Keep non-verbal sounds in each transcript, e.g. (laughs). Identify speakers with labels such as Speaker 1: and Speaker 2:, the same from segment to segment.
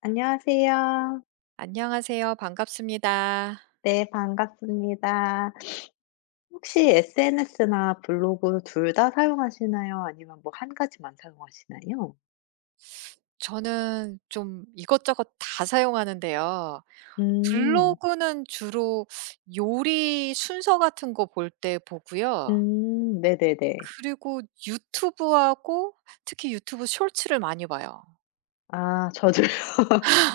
Speaker 1: 안녕하세요.
Speaker 2: 안녕하세요. 반갑습니다.
Speaker 1: 네, 반갑습니다. 혹시 SNS나 블로그 둘 다 사용하시나요? 아니면 뭐 한 가지만 사용하시나요?
Speaker 2: 저는 좀 이것저것 다 사용하는데요.
Speaker 1: 음.
Speaker 2: 블로그는 주로 요리 순서 같은 거 볼 때 보고요.
Speaker 1: 음. 네네네.
Speaker 2: 그리고 유튜브하고 특히 유튜브 쇼츠를 많이 봐요.
Speaker 1: 아, 저도요. (laughs)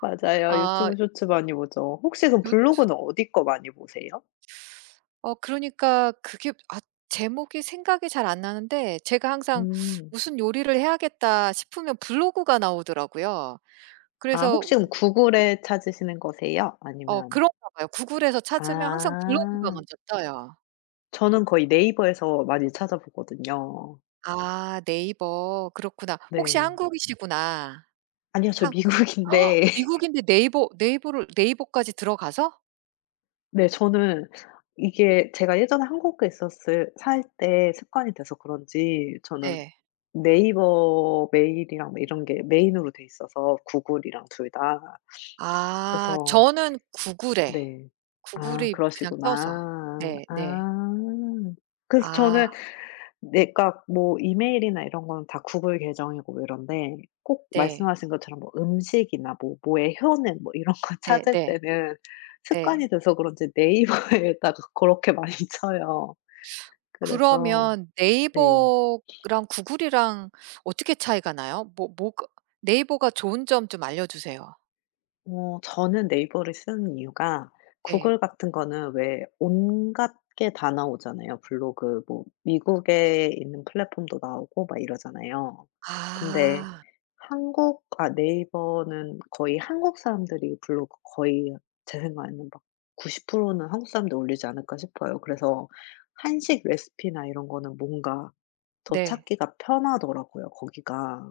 Speaker 1: 맞아요.
Speaker 2: 아
Speaker 1: 유튜브 쇼츠 많이 보죠. 혹시 그럼
Speaker 2: 요
Speaker 1: 블로그는 어디 거 많이 보세요?
Speaker 2: 어 그러니까 그게 아 제목이 생각이 잘 안 나는데 제가 항상
Speaker 1: 음.
Speaker 2: '무슨 요리를 해야겠다.' 싶으면 블로그가 나오더라고요.
Speaker 1: 아,
Speaker 2: 그래서
Speaker 1: 혹시 그럼 구글에 찾으시는 거세요? 아니면
Speaker 2: 그런가 봐요. 구글에서 찾으면 항상 블로그가
Speaker 1: 아,
Speaker 2: 먼저 떠요.
Speaker 1: 저는 거의 네이버에서 많이 찾아보거든요.
Speaker 2: 아 네이버. 그렇구나. 혹시
Speaker 1: 네.
Speaker 2: 한국이시구나.
Speaker 1: 아니요. 저
Speaker 2: 한
Speaker 1: 미국인데
Speaker 2: 미국인데 네이버 네이버를 네이버까지 들어가서?
Speaker 1: 네. 저는 이게 제가 예전에 한국에 있었을 살 때 습관이 돼서 그런지 저는
Speaker 2: 네.
Speaker 1: 네이버 메일이랑 뭐 이런 게 메인으로 돼 있어서 구글이랑 둘 다.
Speaker 2: 아
Speaker 1: 그래서
Speaker 2: 저는
Speaker 1: 네. 아,
Speaker 2: 구글이 그냥 떠서.
Speaker 1: 그러시구나.
Speaker 2: 네 네.
Speaker 1: 아. 그래서 저는
Speaker 2: 아
Speaker 1: 네, 그러니까 뭐 이메일이나 이런 거는 다 구글 계정이고 이런데 꼭
Speaker 2: 네.
Speaker 1: 말씀하신 것처럼 뭐 음식이나 뭐 뭐의 효능 뭐 이런 거 (laughs)
Speaker 2: 네
Speaker 1: 찾을
Speaker 2: 네
Speaker 1: 때는
Speaker 2: 네.
Speaker 1: 습관이 돼서 그런지 네이버에다가 그렇게 많이 (laughs) 쳐요. 그래서
Speaker 2: 그러면
Speaker 1: 네.
Speaker 2: 네이버랑 구글이랑 어떻게 차이가 나요? 뭐가 네이버가 좋은 점 좀 알려 주세요.
Speaker 1: 어, 저는 네이버를 쓰는 이유가
Speaker 2: 네.
Speaker 1: 구글 같은 거는 왜 온갖 게 다 나오잖아요. 블로그 뭐 미국에 있는 플랫폼도 나오고 막 이러잖아요. 근데
Speaker 2: 아.
Speaker 1: 한국 네이버는 거의 한국 사람들이 블로그 거의 제 생각에는 막 90%는 한국 사람들이 올리지 않을까 싶어요. 그래서 한식 레시피나 이런 거는 뭔가 더
Speaker 2: 네.
Speaker 1: 찾기가 편하더라고요, 거기가.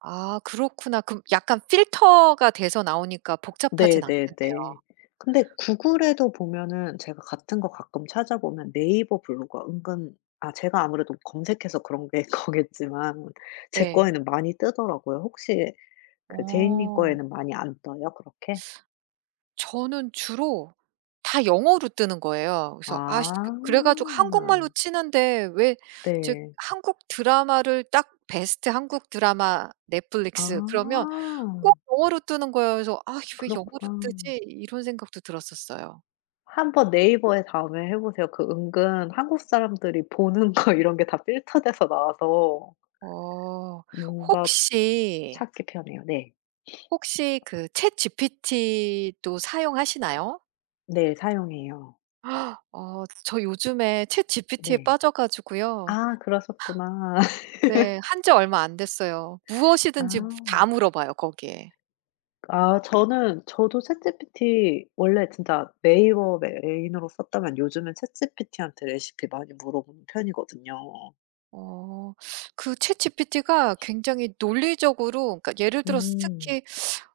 Speaker 2: 아 그렇구나. 그럼 약간 필터가 돼서 나오니까 복잡하진 않겠네요.
Speaker 1: 네네네. 근데 구글에도 보면은 제가 같은 거 가끔 찾아보면 네이버 블로그가 은근 아 제가 아무래도 검색해서 그런 게 (laughs) 거겠지만 제
Speaker 2: 네.
Speaker 1: 거에는 많이 뜨더라고요. 혹시 그 제이 님
Speaker 2: 어.
Speaker 1: 거에는 많이 안 떠요 그렇게?
Speaker 2: 저는 주로 다 영어로 뜨는 거예요. 그래서 아 시
Speaker 1: 아.
Speaker 2: 그래 가지고 한국말로 치는데 왜 즉
Speaker 1: 네.
Speaker 2: 한국 드라마를 딱 베스트 한국 드라마
Speaker 1: 아.
Speaker 2: 넷플릭스 그러면 꼭 영어로 뜨는 거예요. 그래서 '아 왜 영어로
Speaker 1: 그렇구나.
Speaker 2: 뜨지?' 이런 생각도 들었었어요.
Speaker 1: 한번 네이버에 다음에 해 보세요. 그 은근 한국 사람들이 보는 거 이런 게 다 필터돼서 나와서
Speaker 2: 어.
Speaker 1: 뭔가
Speaker 2: 혹시,
Speaker 1: 찾기 편해요. 네.
Speaker 2: 혹시 그 챗GPT도 사용하시나요?
Speaker 1: 네. 사용해요.
Speaker 2: 저 요즘에 챗GPT에
Speaker 1: 네.
Speaker 2: 빠져 가지고요.
Speaker 1: 아, 그러셨구나. (laughs)
Speaker 2: 네. 한지 얼마 안 됐어요.
Speaker 1: 아.
Speaker 2: 무엇이든지 다 물어봐요 거기에.
Speaker 1: 아 저는 저도 챗GPT 원래 진짜 네이버 메인으로 썼다면 요즘은 챗GPT한테 레시피 많이 물어보는 편이거든요.
Speaker 2: 어 그 챗GPT가 굉장히 논리적으로, 그러니까 예를 들어서
Speaker 1: 음.
Speaker 2: 특히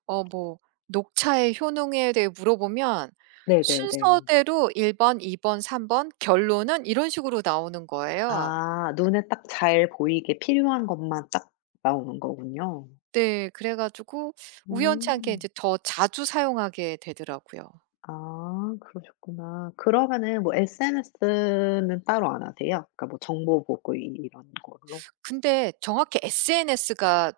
Speaker 2: 어 뭐 녹차의 효능에 대해 물어보면
Speaker 1: 네네네.
Speaker 2: 순서대로 1 번, 2 번, 3번 결론은 이런 식으로 나오는 거예요.
Speaker 1: 아, 눈에 딱 잘 보이게 필요한 것만 딱 나오는 거군요.
Speaker 2: 네. 그래 가지고 우연치 않게 이
Speaker 1: 음.
Speaker 2: 제 더 자주 사용하게 되더라고요.
Speaker 1: 아, 그러셨구나. 그러면은 뭐 SNS는 따로 안 하세요? 그러니까 뭐 정보 보고 이 이런 걸로?
Speaker 2: 근데 정확히 SNS가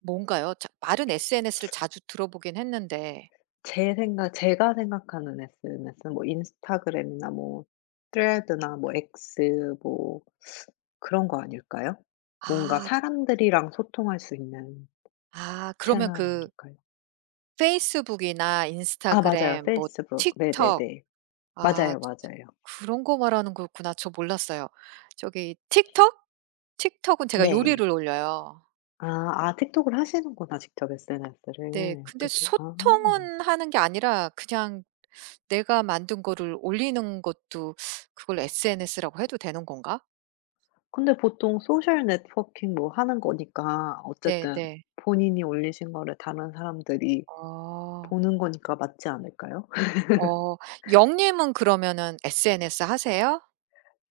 Speaker 2: 뭔가요? 자 말은 SNS를 자주 들어보긴 했는데
Speaker 1: 제 생각 제가 생각하는 SNS는 뭐 인스타그램이나 뭐 트레드나 뭐 X 뭐 그런 거 아닐까요? 뭔가
Speaker 2: 아
Speaker 1: 사람들이랑 소통할 수 있는
Speaker 2: 그러면
Speaker 1: 채널
Speaker 2: 그
Speaker 1: 아닐까요?
Speaker 2: 페이스북이나
Speaker 1: 아, 맞아요.
Speaker 2: 인스타그램, 뭐
Speaker 1: 페이스북.
Speaker 2: 틱톡,
Speaker 1: 네네네.
Speaker 2: 아
Speaker 1: 맞아요, 맞아요.
Speaker 2: 그런 거 말하는 거였구나. 저 몰랐어요. 저기, 틱톡? 틱톡은 제가
Speaker 1: 네.
Speaker 2: 요리를 올려요.
Speaker 1: 아, 틱톡을 하시는구나 직접
Speaker 2: 네.
Speaker 1: SNS를.
Speaker 2: 근데
Speaker 1: 그죠. 아.
Speaker 2: 소통은 하는 게 아니라 그냥 내가 만든 거를 올리는 것도 그걸 SNS라고 해도 되는 건가?
Speaker 1: 근데 보통 소셜 네트워킹 뭐 하는 거니까 어쨌든
Speaker 2: 네네.
Speaker 1: 본인이 올리신 거를 다른 사람들이
Speaker 2: 어.
Speaker 1: 보는 거니까 맞지 않을까요?
Speaker 2: 어. 영님은 그러면은 SNS 하세요?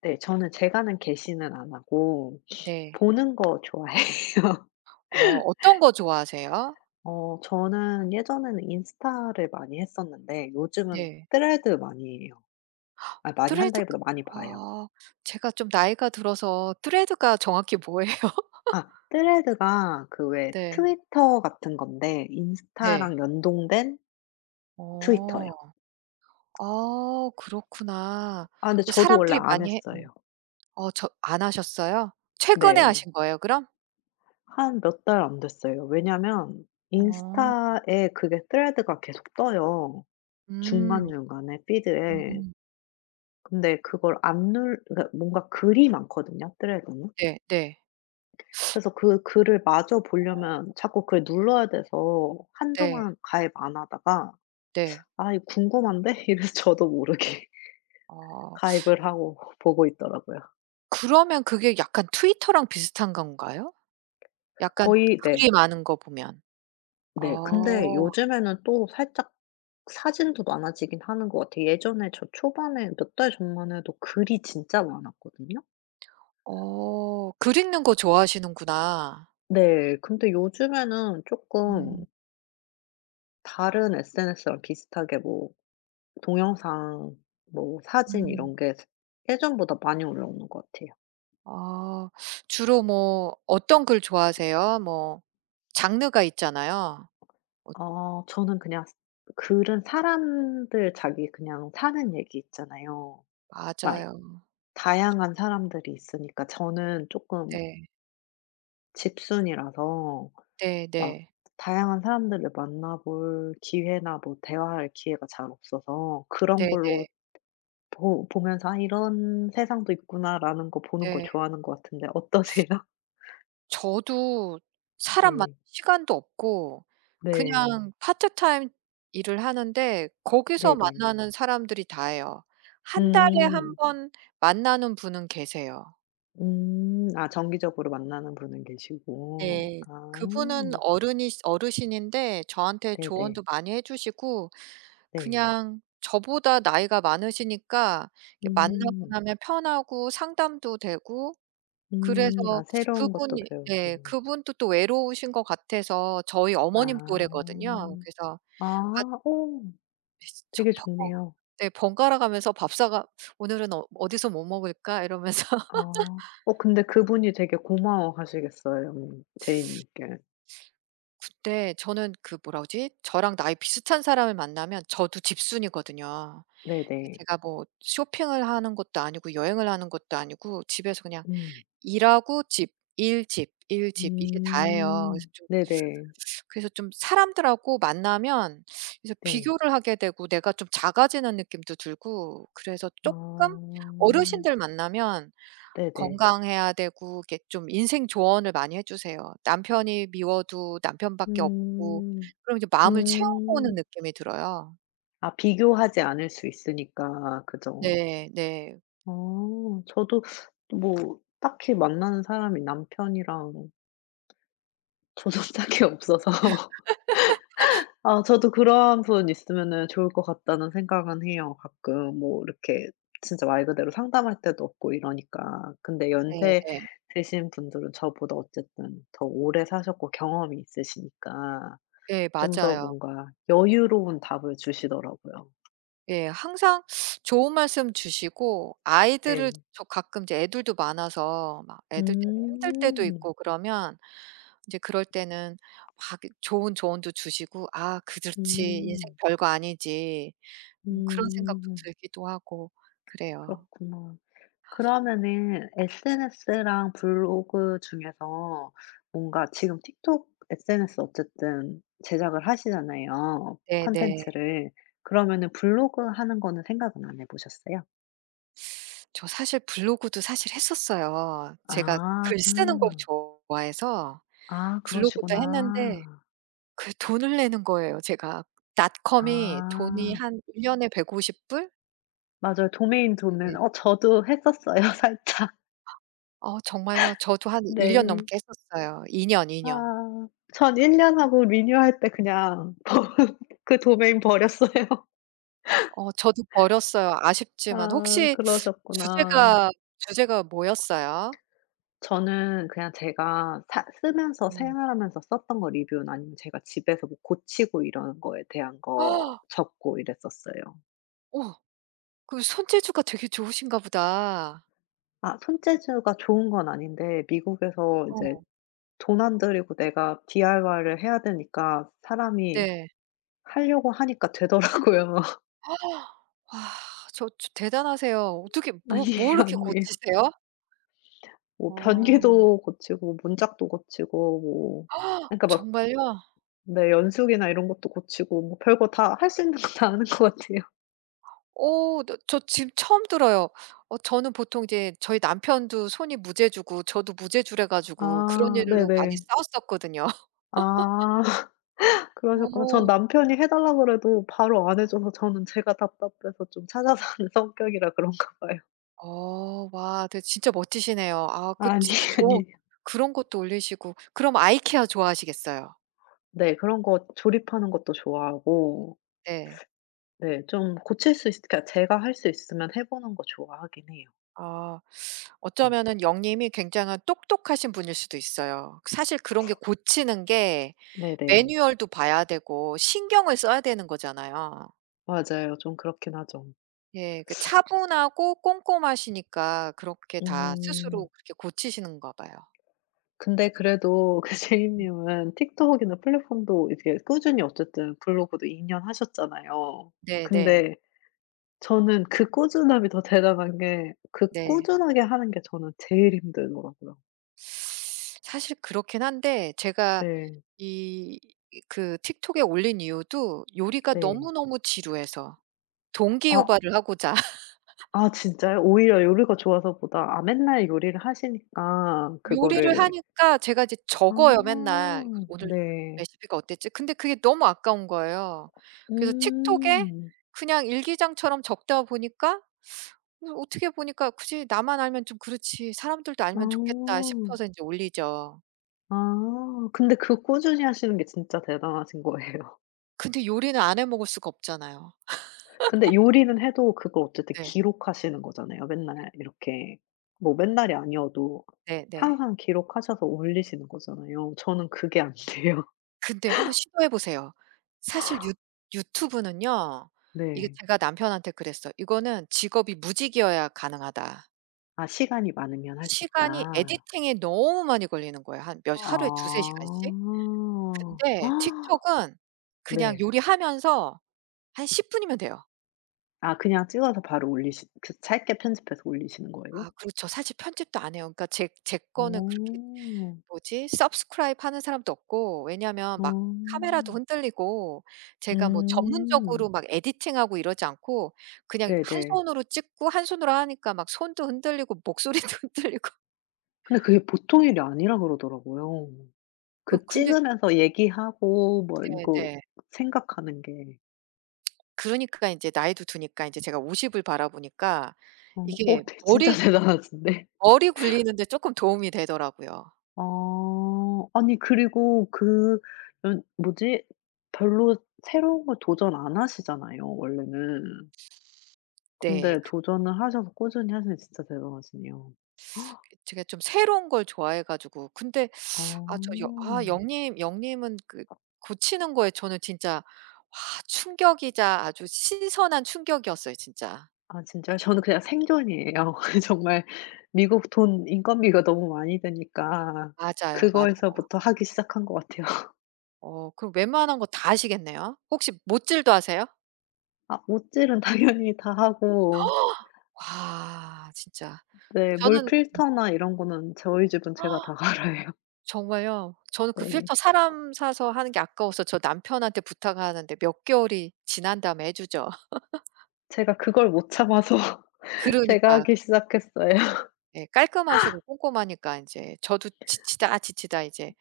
Speaker 1: 네. 저는 제가는 게시는 안 하고
Speaker 2: 네.
Speaker 1: 보는 거 좋아해요. (laughs)
Speaker 2: 어떤 거 좋아하세요?
Speaker 1: 어, 저는 예전에는 인스타를 많이 했었는데 요즘은
Speaker 2: 네.
Speaker 1: thread 많이 해요. 아, 많이
Speaker 2: 드레드 그
Speaker 1: 한다기보다 많이 봐요.
Speaker 2: 아 제가 좀 나이가 들어서 드레드가 정확히 뭐예요? (laughs)
Speaker 1: 아, thread가 그 왜
Speaker 2: 네.
Speaker 1: 트위터 같은 건데
Speaker 2: 네.
Speaker 1: 인스타랑 연동된 트위터요.
Speaker 2: 어. 아 그렇구나.
Speaker 1: 아, 근데
Speaker 2: 그
Speaker 1: 저도 원래
Speaker 2: 사람들이
Speaker 1: 안
Speaker 2: 많이 해
Speaker 1: 했어요.
Speaker 2: 어 저 안 하셨어요? 최근에
Speaker 1: 네.
Speaker 2: 하신 거예요 그럼?
Speaker 1: 한 몇 달 안 됐어요. 왜냐면
Speaker 2: 어.
Speaker 1: 인스타에 그게 thread가 계속 떠요
Speaker 2: 음.
Speaker 1: 중간중간에 피드에.
Speaker 2: 음.
Speaker 1: 근데 그걸 안 눌 그러니까 뭔가 글이 많거든요, thread는.
Speaker 2: 네 네.
Speaker 1: 그래서 그 글을 마저 보려면 자꾸 그걸 눌러야 돼서
Speaker 2: 네.
Speaker 1: 한동안 가입 안 하다가
Speaker 2: 네.
Speaker 1: '아, 이거 궁금한데?' (laughs) 이래서 저도 모르게 (laughs)
Speaker 2: 어.
Speaker 1: 가입을 하고 보고 있더라고요.
Speaker 2: 그러면 그게 약간 트위터랑 비슷한 건가요? 약간
Speaker 1: 거의
Speaker 2: 글이
Speaker 1: 네.
Speaker 2: 많은 거 보면.
Speaker 1: 네. 근데
Speaker 2: 어.
Speaker 1: 요즘에는 또 살짝 사진도 많아지긴 하는 것 같아요. 예전에 저 초반에 몇 달 전만 해도 글이 진짜 많았거든요.
Speaker 2: 어. 글 읽는 거 좋아하시는구나.
Speaker 1: 네. 근데 요즘에는 쪼끔
Speaker 2: 음.
Speaker 1: 다른 SNS랑 비슷하게 뭐 동영상, 뭐 사진
Speaker 2: 음.
Speaker 1: 이런 게 예전보다 많이 올라오는 것 같아요.
Speaker 2: 아. 주로 뭐 어떤 글 좋아하세요? 뭐 장르가 있잖아요. 어
Speaker 1: 어, 저는 그냥 글은 사람들 자기 그냥 사는 얘기 있잖아요. 막
Speaker 2: 맞아요. 저
Speaker 1: 다양한 사람들이 있으니까 저는 조금
Speaker 2: 네.
Speaker 1: 집순이라서 막
Speaker 2: 네네.
Speaker 1: 다양한 사람들을 만나볼 기회나 뭐 대화할 기회가 잘 없어서 그런
Speaker 2: 네네.
Speaker 1: 걸로
Speaker 2: 네.
Speaker 1: 보 보면서 '아, 이런 세상도 있구나.'라는 거 보는 걸
Speaker 2: 네, 네.
Speaker 1: 좋아하는 것 같은데 어떠세요? (laughs)
Speaker 2: 저도 사람 만
Speaker 1: 네.
Speaker 2: 시간도 없고
Speaker 1: 네.
Speaker 2: 그냥 파트타임 일을 하는데 거기서
Speaker 1: 네네.
Speaker 2: 만나는 사람들이 다예요. 한 달에 한
Speaker 1: 음.
Speaker 2: 번 만나는 분은 계세요.
Speaker 1: 음. 아, 정기적으로 만나는 분은 계시고.
Speaker 2: 네.
Speaker 1: 아.
Speaker 2: 그분은 어른이 어르신인데 저한테
Speaker 1: 네네.
Speaker 2: 조언도 많이 해 주시고
Speaker 1: 네.
Speaker 2: 그냥 저보다 나이가 많으시니까 이렇게 만나고
Speaker 1: 음.
Speaker 2: 나면 편하고 상담도 되고. 그래서
Speaker 1: 음. 아, 새로운 것도
Speaker 2: 그분이 예
Speaker 1: 배우고.
Speaker 2: 그분도 또 외로우신 것 같아서 저희
Speaker 1: 아.
Speaker 2: 어머님 또래거든요. 그래서 같
Speaker 1: 아. 어,
Speaker 2: (unintelligible) 저
Speaker 1: 되게
Speaker 2: 버 어
Speaker 1: 좋네요.
Speaker 2: 네, 번갈아 가면서 밥사가 '오늘은 어디서 뭐 먹을까?' 이러면서
Speaker 1: 아. 어, 근데 그분이 되게 고마워하시겠어요 제이님께.
Speaker 2: (laughs) 근데 저는, 그 뭐라 그러지? 저랑 나이 비슷한 사람을 만나면 저도 집순이거든요. 이게
Speaker 1: 네네.
Speaker 2: 제가 뭐 쇼핑을 하는 것도 아니고 여행을 하는 것도 아니고 집에서 그냥
Speaker 1: 음.
Speaker 2: 일하고 집, 일, 집, 일, 집 이게 다예요. 그래서
Speaker 1: 음.
Speaker 2: 좀,
Speaker 1: 네네.
Speaker 2: 사람들하고 만나면 그래서
Speaker 1: 네.
Speaker 2: 비교를 하게 되고 내가 좀 작아지는 느낌도 들고 그래서
Speaker 1: 아.
Speaker 2: 조금. 어르신들 만나면
Speaker 1: 네네.
Speaker 2: 건강해야 되고 이렇게 좀 인생 조언을 많이 해 주세요. 남편이 미워도 남편밖에 없고
Speaker 1: 음.
Speaker 2: 그럼 이제 마음을 채우고 오는
Speaker 1: 음.
Speaker 2: 느낌이 들어요.
Speaker 1: 아, 비교하지 않을 수 있으니까. 그죠.
Speaker 2: 네. 네.
Speaker 1: 어, 저도 뭐 딱히 만나는 사람이 남편이랑 저도 (laughs) 딱히 없어서 (laughs) 아, 저도 그런 분 있으면은 좋을 것 같다는 생각은 해요. 가끔 뭐 이렇게 진짜 말 그대로 상담할 데도 없고 이러니까. 근데 연세
Speaker 2: 네네.
Speaker 1: 드신 분들은 저보다 어쨌든 더 오래 사셨고 경험이 있으시니까
Speaker 2: 예
Speaker 1: 좀 더
Speaker 2: 맞아요.
Speaker 1: 뭔가 여유로운 답을 주시더라고요.
Speaker 2: 예. 항상 좋은 말씀 주시고
Speaker 1: 네.
Speaker 2: 아이들을 저 가끔 이제 애들도 많아서 막 애들 때문에 힘들 때도
Speaker 1: 음.
Speaker 2: 있고 그러면 이제 그럴 때는 막 좋은 조언도 주시고 '아 그렇지. 인생
Speaker 1: 음.
Speaker 2: 별거 아니지.' 그런 생각도
Speaker 1: 음.
Speaker 2: 들기도 하고 그래요.
Speaker 1: 그렇구나. 그러면은 SNS랑 블로그 중에서 뭔가 지금 틱톡 SNS 어쨌든 제작을 하시잖아요,
Speaker 2: 네네.
Speaker 1: 콘텐츠를. 그러면은 블로그 하는 거는 생각은 안 해 보셨어요?
Speaker 2: 저 사실 블로그도 사실 했었어요. 제가
Speaker 1: 아.
Speaker 2: 글 쓰는 걸
Speaker 1: 음.
Speaker 2: 좋아해서
Speaker 1: 아,
Speaker 2: 블로그도 했는데
Speaker 1: 그러시구나.
Speaker 2: 그 돈을 내는 거예요 제가. 닷컴이 돈이
Speaker 1: 아.
Speaker 2: 한 1 년에 $150?
Speaker 1: 맞아요. 도메인 도는
Speaker 2: 네.
Speaker 1: 어 저도 했었어요, (laughs) 살짝.
Speaker 2: 어 정말요? 저도 한 1년
Speaker 1: 네.
Speaker 2: 넘게 했었어요. 2 년, 2 년.
Speaker 1: 아. 전 1년 하고 리뉴할 때 그냥 (laughs) 버 그 도메인 버렸어요.
Speaker 2: 저도 버렸어요. 아쉽지만.
Speaker 1: 아,
Speaker 2: 혹시
Speaker 1: 그러셨구나.
Speaker 2: 주제가 주제가 뭐였어요?
Speaker 1: 저는 그냥 제가 사 쓰면서
Speaker 2: 음.
Speaker 1: 생활하면서 썼던 거 리뷰는 아니면 제가 집에서 뭐 고치고 이러는 거에 대한 거
Speaker 2: 어
Speaker 1: 적고 이랬었어요.
Speaker 2: 그 손재주가 되게 좋으신가 보다.
Speaker 1: 아, 손재주가 좋은 건 아닌데 미국에서 이제
Speaker 2: 어
Speaker 1: 돈 안 들이고 내가 DIY를 해야 되니까 사람이
Speaker 2: 네.
Speaker 1: 하려고 하니까 되더라고요.
Speaker 2: 와 저 대단하세요. 어떻게
Speaker 1: (laughs)
Speaker 2: 뭐
Speaker 1: 아니에요,
Speaker 2: 이렇게
Speaker 1: 아니에요.
Speaker 2: 고치세요?
Speaker 1: 뭐
Speaker 2: 어
Speaker 1: 변기도 고치고 문짝도 고치고 뭐 그러니까 막
Speaker 2: 정말요?
Speaker 1: 네, 연수기나 이런 것도 고치고 뭐 별거 다 할 수 있는 거 다 하는 것 같아요.
Speaker 2: 어 너 저 지금 처음 들어요. 저는 보통 이제 저희 남편도 손이 무제주고 저도 무제주래 가지고 그런
Speaker 1: 아,
Speaker 2: 일로 많이
Speaker 1: 네네.
Speaker 2: 싸웠었거든요.
Speaker 1: 아 (laughs)
Speaker 2: (laughs)
Speaker 1: 그러셨구나.
Speaker 2: 오,
Speaker 1: 전 남편이 해달라 그래도 바로 안 해 줘서 저는 제가 답답해서 좀 찾아서 하는 (laughs) 성격이라 그런가 봐요.
Speaker 2: 와 되게 진짜 멋지시네요. 아 그
Speaker 1: 아니,
Speaker 2: 진짜
Speaker 1: (laughs)
Speaker 2: 좋은
Speaker 1: 아니에요.
Speaker 2: 그런 것도 올리시고 그럼 아이케아 좋아하시겠어요.
Speaker 1: 네. 그런 거 조립하는 것도 좋아하고
Speaker 2: 네.
Speaker 1: 네 좀 고칠 수 있으 그러니까 제가 할 수 있으면 해 보는 거 좋아하긴 해요.
Speaker 2: 아
Speaker 1: 네.
Speaker 2: 어쩌면은 영님이 굉장한 똑똑하신 분일 수도 있어요. 사실 그런 게 고치는 게
Speaker 1: 네네.
Speaker 2: 매뉴얼도 봐야 되고 신경을 써야 되는 거잖아요.
Speaker 1: 맞아요. 좀 그렇긴 하죠.
Speaker 2: 예. 그 차분하고 꼼꼼하시니까 그렇게 다
Speaker 1: 음.
Speaker 2: 스스로 그렇게 고치시는가 봐요.
Speaker 1: 근데 그래도 (laughs) 그 제이님은 틱톡이나 플랫폼도 이제 꾸준히 어쨌든 블로그도 2년 하셨잖아요.
Speaker 2: 네네. 네.
Speaker 1: 근데 저는 그 꾸준함이 더 대단한 게 그
Speaker 2: 네.
Speaker 1: 꾸준하게 하는 게 저는 제일 힘들더라고요.
Speaker 2: 사실 그렇긴 한데 제가
Speaker 1: 네.
Speaker 2: 이 그 틱톡에 올린 이유도 요리가
Speaker 1: 네.
Speaker 2: 너무너무 지루해서
Speaker 1: 아
Speaker 2: 동기유발을 하고자. (laughs)
Speaker 1: 아 진짜요? 오히려 요리가 좋아서 보다 맨날 요리를 하시니까
Speaker 2: 요리를
Speaker 1: 그거를
Speaker 2: 하니까 제가 이제 적어요
Speaker 1: 아
Speaker 2: 맨날. 그 '오늘
Speaker 1: 네.
Speaker 2: 레시피가 어땠지?' 근데 그게 너무 아까운 거예요. 그래서 틱톡에
Speaker 1: 음.
Speaker 2: 그냥 일기장처럼 적다 보니까, 그래서 어떻게 보니까 '굳이 나만 알면 좀 그렇지 사람들도 알면 좋겠다.'
Speaker 1: 아.
Speaker 2: 싶어서 인제 올리죠.
Speaker 1: 아, 근데 그 꾸준히 하시는 게 진짜 대단하신 거예요.
Speaker 2: 근데 요리는 안 해 먹을 수가 없잖아요.
Speaker 1: 근데 요리는 해도 그걸 어쨌든
Speaker 2: 네.
Speaker 1: 기록하시는 거잖아요. 맨날 이렇게 뭐 맨날이 아니어도
Speaker 2: 네네.
Speaker 1: 항상 기록하셔서 올리시는 거잖아요. 저는 그게 안 돼요. (laughs)
Speaker 2: 근데 한번 시도해 보세요. 사실 유 유튜브는요. 이게
Speaker 1: 네.
Speaker 2: 제가 남편한테 그랬어요. '이거는 직업이 무직이어야 가능하다.'
Speaker 1: 아, 시간이 많으면 할 수
Speaker 2: 시간이
Speaker 1: 있다.
Speaker 2: 에디팅에 너무 많이 걸리는 거예요. 한 몇 하루에 두세 시간씩.
Speaker 1: 아.
Speaker 2: 근데
Speaker 1: (gasps)
Speaker 2: 틱톡은 그냥
Speaker 1: 네.
Speaker 2: 요리하면서 한 10 분이면 돼요.
Speaker 1: 아, 그냥 찍어서 바로 올리시 그 짧게 편집해서 올리시는 거예요?
Speaker 2: 아 그렇죠. 사실 편집도 안 해요. 그러니까 제 거는 그렇게
Speaker 1: 어.
Speaker 2: 뭐지? subscribe 하는 사람도 없고 왜냐면
Speaker 1: 어.
Speaker 2: 막 카메라도 흔들리고 제가 뭐
Speaker 1: 음.
Speaker 2: 전문적으로 막 에디팅하고 이러지 않고 그냥 한
Speaker 1: 네네.
Speaker 2: 손으로 찍고 한 손으로 하니까 막 손도 흔들리고 목소리도 (laughs) 흔들리고
Speaker 1: 근데 그게 보통 일이 아니라 그러더라고요.
Speaker 2: 어
Speaker 1: 그
Speaker 2: 근데
Speaker 1: 찍으면서 얘기하고 뭐 이거
Speaker 2: 네네.
Speaker 1: 생각하는 게
Speaker 2: 그러니까 이제 나이도 드니까 이제 제가 50을 바라보니까 이게
Speaker 1: 진짜 (laughs) 대단하신데.
Speaker 2: 머리 굴리는 데 조금 도움이 되더라고요.
Speaker 1: 어, 아니 그리고 그 연 뭐지? 별로 새로운 걸 도전 안 하시잖아요 원래는.
Speaker 2: 네.
Speaker 1: 근데
Speaker 2: 그
Speaker 1: 도전을 하셔서 꾸준히 하시는 게 진짜 대단하시네요.
Speaker 2: 제가 좀 새로운 걸 좋아해 가지고 근데 아 저 여 아
Speaker 1: 어.
Speaker 2: 영님은 그 고치는 거에 저는 진짜 와 충격이자 아주 신선한 충격이었어요 진짜.
Speaker 1: 아, 진짜요? 저는 그냥 생존이에요. (laughs) 정말 미국 돈 인건비가 너무 많이 드니까
Speaker 2: 맞아요, 맞아요.
Speaker 1: 그거에서부터 하기 시작한 것 같아요.
Speaker 2: 그럼 웬만한 거 다 하시겠네요? 혹시 못질도 하세요?
Speaker 1: 아, 못질은 당연히 다 하고
Speaker 2: 와 진짜.
Speaker 1: 네 물
Speaker 2: 저는
Speaker 1: 필터나 이런 거는 저희 집은 제가 다 (laughs) 갈아요.
Speaker 2: 정말요? 저는 그
Speaker 1: 네.
Speaker 2: 필터 사람 사서 하는 게 아까워서 저 남편한테 부탁하는데 몇 개월이 지난 다음에 해 주죠.
Speaker 1: 제가 그걸 못 참아서
Speaker 2: (laughs)
Speaker 1: (laughs) 제가
Speaker 2: 그러니까.
Speaker 1: 하기 시작했어요.
Speaker 2: 예 깔끔하시고 꼼꼼하니까 이제 저도 지치다 이제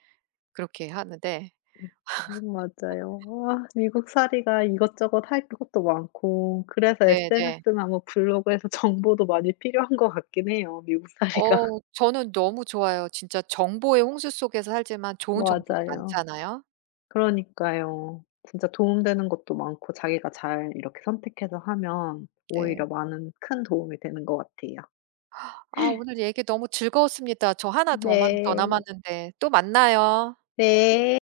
Speaker 2: 그렇게 하는데.
Speaker 1: (laughs) 음, 맞아요. 와, 미국 살이가 이것저것 할 것도 많고 그래서
Speaker 2: 네네.
Speaker 1: SNS나 뭐 블로그에서 (laughs) 정보도 많이 필요한 것 같긴 해요, 미국 살이가. (laughs)
Speaker 2: 저는 너무 좋아요. 진짜 정보의 홍수 속에서 살지만 좋은 정보도
Speaker 1: 맞아요.
Speaker 2: 많잖아요.
Speaker 1: 그러니까요. 진짜 도움되는 것도 많고 자기가 잘 이렇게 선택해서 하면
Speaker 2: 네.
Speaker 1: 오히려 많은 큰 도움이 되는 것 같아요.
Speaker 2: 아 오늘 얘기 너무 즐거웠습니다. 저 하나 더만 더
Speaker 1: 네.
Speaker 2: 남았는데 또 만나요.
Speaker 1: 네.